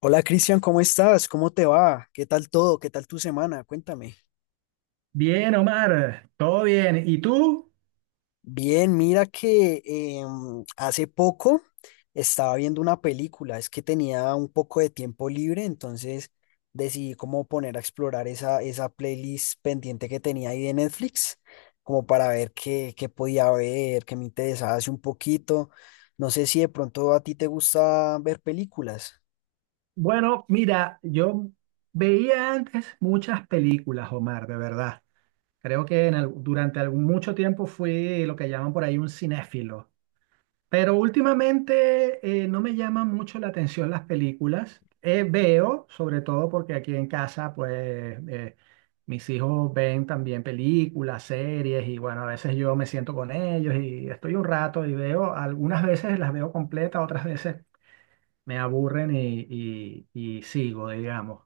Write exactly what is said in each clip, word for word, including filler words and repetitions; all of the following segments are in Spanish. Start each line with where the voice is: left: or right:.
left: Hola Cristian, ¿cómo estás? ¿Cómo te va? ¿Qué tal todo? ¿Qué tal tu semana? Cuéntame.
right: Bien, Omar, todo bien. ¿Y tú?
left: Bien, mira que em, hace poco estaba viendo una película, es que tenía un poco de tiempo libre, entonces decidí como poner a explorar esa, esa playlist pendiente que tenía ahí de Netflix, como para ver qué, qué podía ver, qué me interesaba hace un poquito. No sé si de pronto a ti te gusta ver películas.
right: Bueno, mira, yo veía antes muchas películas, Omar, de verdad. Creo que en al- durante algún, mucho tiempo fui lo que llaman por ahí un cinéfilo. Pero últimamente eh, no me llaman mucho la atención las películas. Eh, veo, sobre todo porque aquí en casa, pues eh, mis hijos ven también películas, series y bueno, a veces yo me siento con ellos y estoy un rato y veo, algunas veces las veo completas, otras veces me aburren y, y- y sigo, digamos.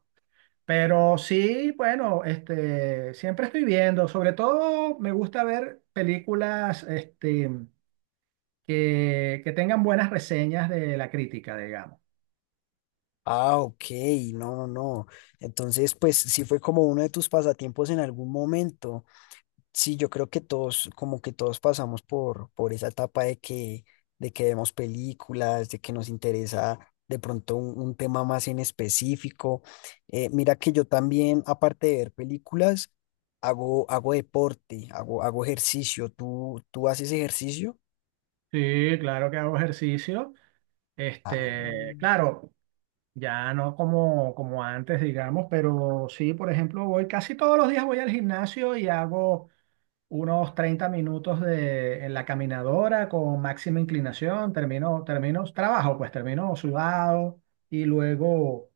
right: Pero sí, bueno, este, siempre estoy viendo, sobre todo me gusta ver películas este, que, que tengan buenas reseñas de la crítica, digamos.
left: Ah, ok, no, no, no. Entonces, pues sí fue como uno de tus pasatiempos en algún momento. Sí, yo creo que todos, como que todos pasamos por, por esa etapa de que, de que vemos películas, de que nos interesa de pronto un, un tema más en específico. Eh, mira que yo también, aparte de ver películas, hago, hago deporte, hago, hago ejercicio. ¿Tú, tú haces ejercicio?
right: Sí, claro que hago ejercicio.
left: Ah, no.
right: Este, claro, ya no como, como antes, digamos, pero sí, por ejemplo, voy casi todos los días voy al gimnasio y hago unos treinta minutos de, en la caminadora con máxima inclinación, termino, termino trabajo, pues termino sudado y luego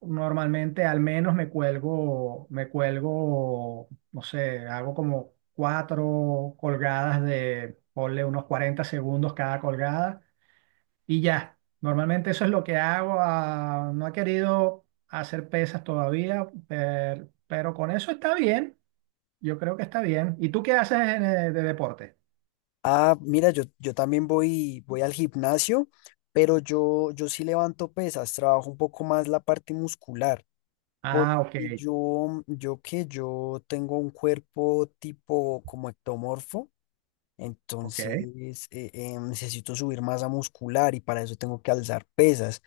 right: normalmente al menos me cuelgo, me cuelgo, no sé, hago como cuatro colgadas de, ponle unos cuarenta segundos cada colgada y ya. Normalmente eso es lo que hago. Ah, no he querido hacer pesas todavía, per- pero con eso está bien. Yo creo que está bien. ¿Y tú qué haces en, eh, de deporte?
left: Ah, mira, yo, yo también voy, voy al gimnasio, pero yo, yo sí levanto pesas, trabajo un poco más la parte muscular, porque
right: Ah, ok,
left: yo, yo que yo tengo un cuerpo tipo como ectomorfo,
right: ok.
left: entonces eh, eh, necesito subir masa muscular y para eso tengo que alzar pesas.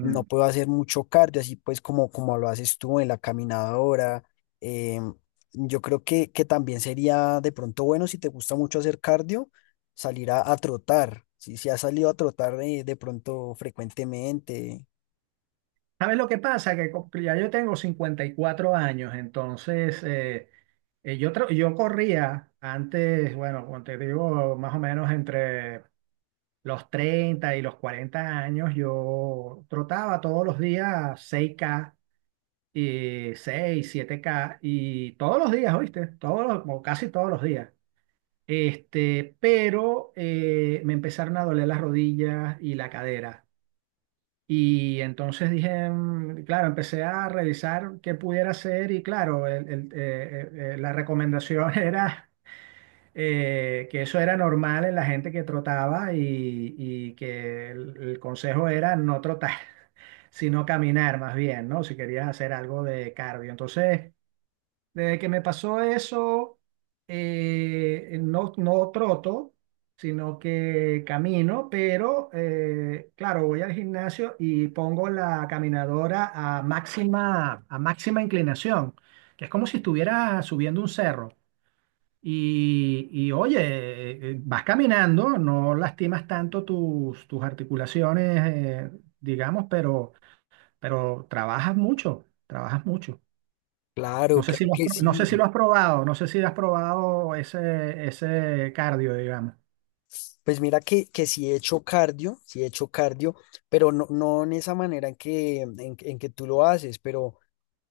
left: No puedo hacer mucho cardio, así pues como, como lo haces tú en la caminadora. em, yo creo que, que también sería de pronto bueno si te gusta mucho hacer cardio, salir a, a trotar. Si, si has salido a trotar eh, de pronto frecuentemente.
right: ¿Sabes lo que pasa? Que co- ya yo tengo cincuenta y cuatro años, entonces eh, eh, yo, tra- yo corría antes, bueno, como te digo, más o menos entre los treinta y los cuarenta años, yo trotaba todos los días seis k y seis, siete k y todos los días, ¿oíste? Todos los- o casi todos los días. Este, pero eh, me empezaron a doler las rodillas y la cadera. Y entonces dije, mm, claro, empecé a revisar qué pudiera hacer y claro, el- el, eh, eh, eh, la recomendación era eh, que eso era normal en la gente que trotaba y, y que el, el consejo era no trotar, sino caminar más bien, ¿no? Si querías hacer algo de cardio. Entonces desde que me pasó eso, eh, no, no troto, sino que camino, pero eh, claro, voy al gimnasio y pongo la caminadora a máxima, a máxima inclinación, que es como si estuviera subiendo un cerro. Y, y, oye, eh, vas caminando, no lastimas tanto tus, tus articulaciones, eh, digamos, pero, pero, trabajas mucho, trabajas mucho. No
left: Claro,
right: sé si
left: claro
right: lo has,
left: que
right: pro- no sé
left: sí.
right: si lo has probado, no sé si has probado ese, ese cardio, digamos.
left: Pues mira que, que sí he hecho cardio, sí he hecho cardio, pero no, no en esa manera en que, en, en que tú lo haces, pero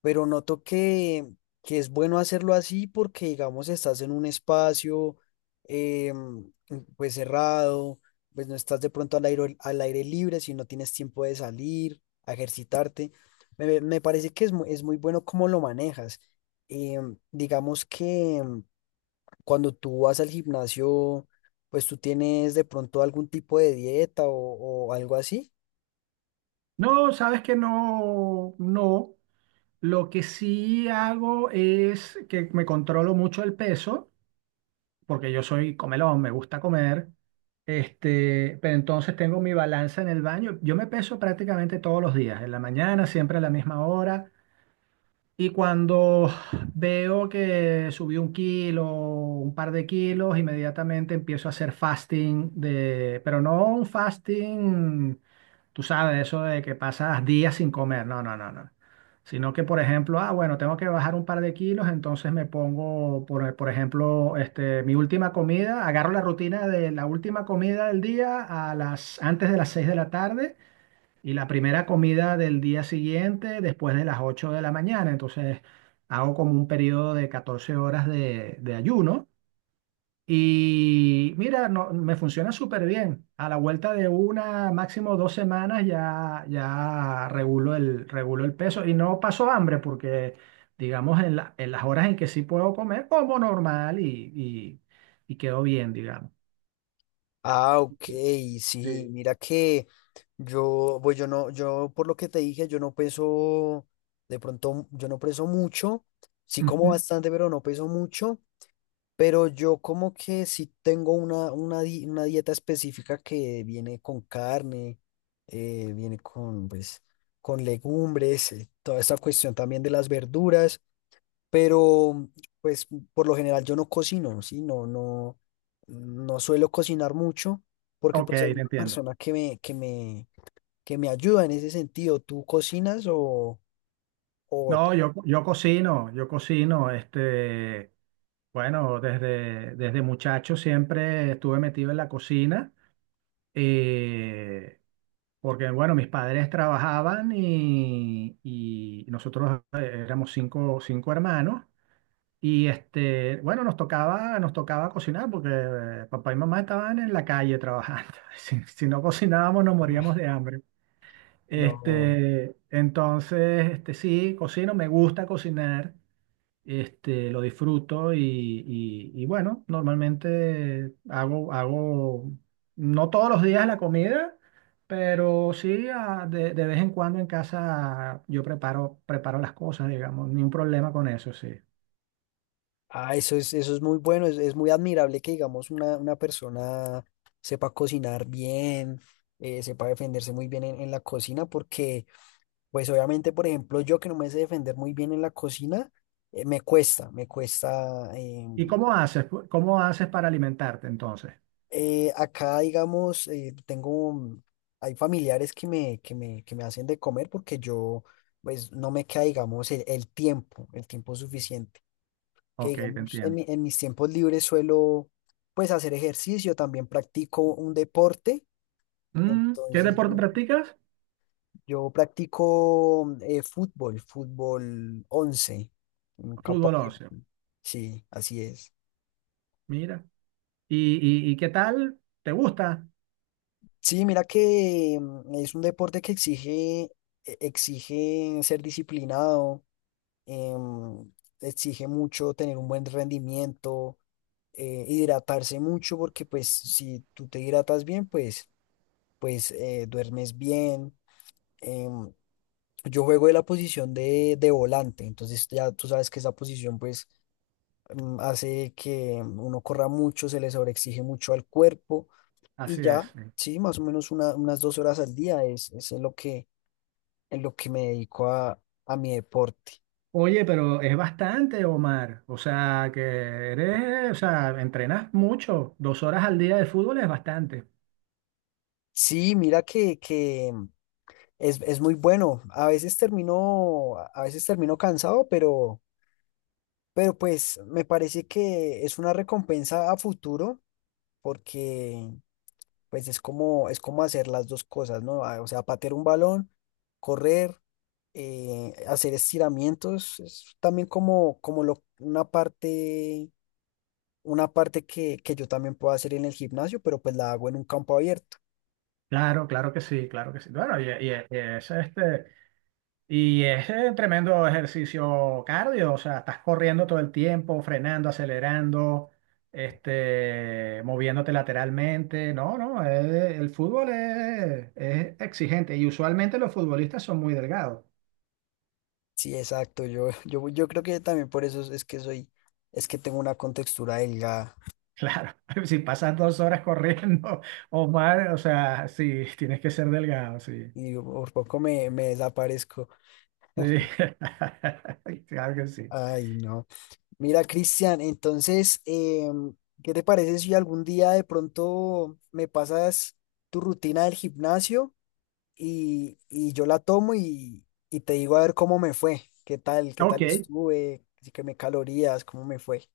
left: pero noto que, que es bueno hacerlo así porque, digamos, estás en un espacio eh, pues cerrado, pues no estás de pronto al aire, al aire libre, si no tienes tiempo de salir, a ejercitarte. Me, me parece que es muy, es muy bueno cómo lo manejas. Em, digamos que em, cuando tú vas al gimnasio, pues tú tienes de pronto algún tipo de dieta o, o algo así.
right: No, sabes que no, no. Lo que sí hago es que me controlo mucho el peso, porque yo soy comelón, me gusta comer. Este, pero entonces tengo mi balanza en el baño. Yo me peso prácticamente todos los días, en la mañana, siempre a la misma hora. Y cuando veo que subí un kilo, un par de kilos, inmediatamente empiezo a hacer fasting de, pero no un fasting, tú sabes, eso de que pasas días sin comer, no, no, no, no. Sino que, por ejemplo, ah, bueno, tengo que bajar un par de kilos, entonces me pongo, por, por ejemplo, este, mi última comida, agarro la rutina de la última comida del día a las, antes de las seis de la tarde y la primera comida del día siguiente, después de las ocho de la mañana. Entonces hago como un periodo de catorce horas de, de ayuno. Y mira, no, me funciona súper bien. A la vuelta de una, máximo dos semanas, ya, ya regulo el, regulo el peso. Y no paso hambre porque, digamos, en la- en las horas en que sí puedo comer, como normal y, y, y quedo bien, digamos.
left: Ah, ok, sí,
right: Sí.
left: mira que yo, pues yo no, yo por lo que te dije, yo no peso, de pronto, yo no peso mucho, sí como
right: Ujú.
left: bastante, pero no peso mucho, pero yo como que sí tengo una, una, di- una dieta específica que viene con carne, eh, viene con, pues, con legumbres, eh, toda esta cuestión también de las verduras, pero pues por lo general yo no cocino, sí, no, no, no suelo cocinar mucho, porque
right: Ok,
left: pues hay
right: te
left: una
right: entiendo.
left: persona que me, que me que me ayuda en ese sentido. ¿Tú cocinas o, o t-
right: No, yo, yo cocino, yo cocino, este, bueno, desde, desde muchacho siempre estuve metido en la cocina, eh, porque, bueno, mis padres trabajaban y, y nosotros eh, éramos cinco, cinco hermanos y, este, bueno, nos tocaba, nos tocaba cocinar porque eh, papá y mamá estaban en la calle trabajando. Si, si no cocinábamos nos moríamos
left: ah,
right: de hambre.
left: no?
right: Este, entonces, este, sí, cocino, me gusta cocinar. Este, lo disfruto y, y- y bueno, normalmente hago, hago, no todos los días la comida, pero sí ah, de, de vez en cuando en casa yo preparo, preparo las cosas, digamos, ni un problema con eso, sí.
left: Ah, eso es, eso es muy bueno, es, es muy admirable que digamos una, una persona sepa cocinar bien, eh, sepa defenderse muy bien en, en la cocina, porque pues obviamente, por ejemplo, yo que no me sé defender muy bien en la cocina, eh, me cuesta, me cuesta, eh,
right: ¿Y cómo haces? pu- ¿Cómo haces para alimentarte entonces?
left: Eh, acá, digamos, eh, tengo, un- hay familiares que me, que me, que me hacen de comer porque yo, pues, no me queda, digamos, el, el tiempo, el tiempo suficiente. Que,
right: Ok, te
left: digamos, en,
right: entiendo.
left: mi- en mis tiempos libres suelo, pues, hacer ejercicio, también practico un deporte.
right: Mm, ¿qué
left: Entonces,
right: deporte
left: no-
right: practicas?
left: yo practico mm, eh, fútbol, fútbol once en campo
right: Fútbol
left: abierto.
right: once.
left: Sí, así es.
right: Mira. ¿Y, y, y qué tal? ¿Te gusta?
left: Sí, mira que mm, es un deporte que exige, e- exige ser disciplinado, em, exige mucho tener un buen rendimiento, eh, hidratarse mucho, porque pues si tú te hidratas bien, pues, pues eh, duermes bien. em, yo juego de la posición de, de volante, entonces ya tú sabes que esa posición pues mm, hace que mm, uno corra mucho, se le sobreexige mucho al cuerpo y
right: Así
left: ya,
right: es.
left: sí, más o menos una- unas dos horas al día es, es en lo que, en lo que me dedico a, a mi deporte.
right: Oye, pero es bastante, Omar. O sea, que eres, o sea, entrenas mucho. Dos horas al día de fútbol es bastante.
left: Sí, mira que, que mm, es, es muy bueno. A veces termino, a veces termino cansado, pero, pero pues me parece que es una recompensa a futuro porque pues es como, es como hacer las dos cosas, ¿no? Ah, o sea, patear un balón, correr, eh, hacer estiramientos, es también como, como lo, una parte una parte que, que yo también puedo hacer en el gimnasio, pero pues la hago en un campo abierto.
right: Claro, claro que sí, claro que sí. Bueno, y, y- y es este, y es eh, tremendo ejercicio cardio. O sea, estás corriendo todo el tiempo, frenando, acelerando, este, moviéndote lateralmente. No, no, eh, el fútbol es, es exigente. Y usualmente los futbolistas son muy delgados.
left: Sí, exacto. Yo, yo, yo creo que también por eso es es que soy, es que tengo una contextura delgada
right: Claro, si pasas dos horas corriendo o más, o sea, sí, tienes que ser delgado, sí.
left: y por poco me, me desaparezco.
right: Sí, claro que sí.
left: Ay, no. Mira, Cristian, entonces, em, ¿qué te parece si algún día de pronto me pasas tu rutina del gimnasio y, y yo la tomo y, y te digo a ver cómo me fue? ¿Qué tal? ¿Qué
right: Ok,
left: tal estuve? Así que me calorías, ¿cómo me fue?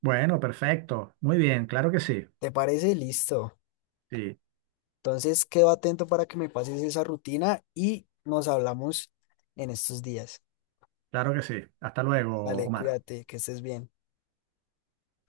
right: bueno, perfecto. Muy bien, claro que sí.
left: ¿Te parece? Listo.
right: Sí,
left: Entonces quedo atento para que me pases esa rutina y nos hablamos en estos días.
right: claro que sí. Hasta luego,
left: Dale,
right: Omar.
left: cuídate, que estés bien.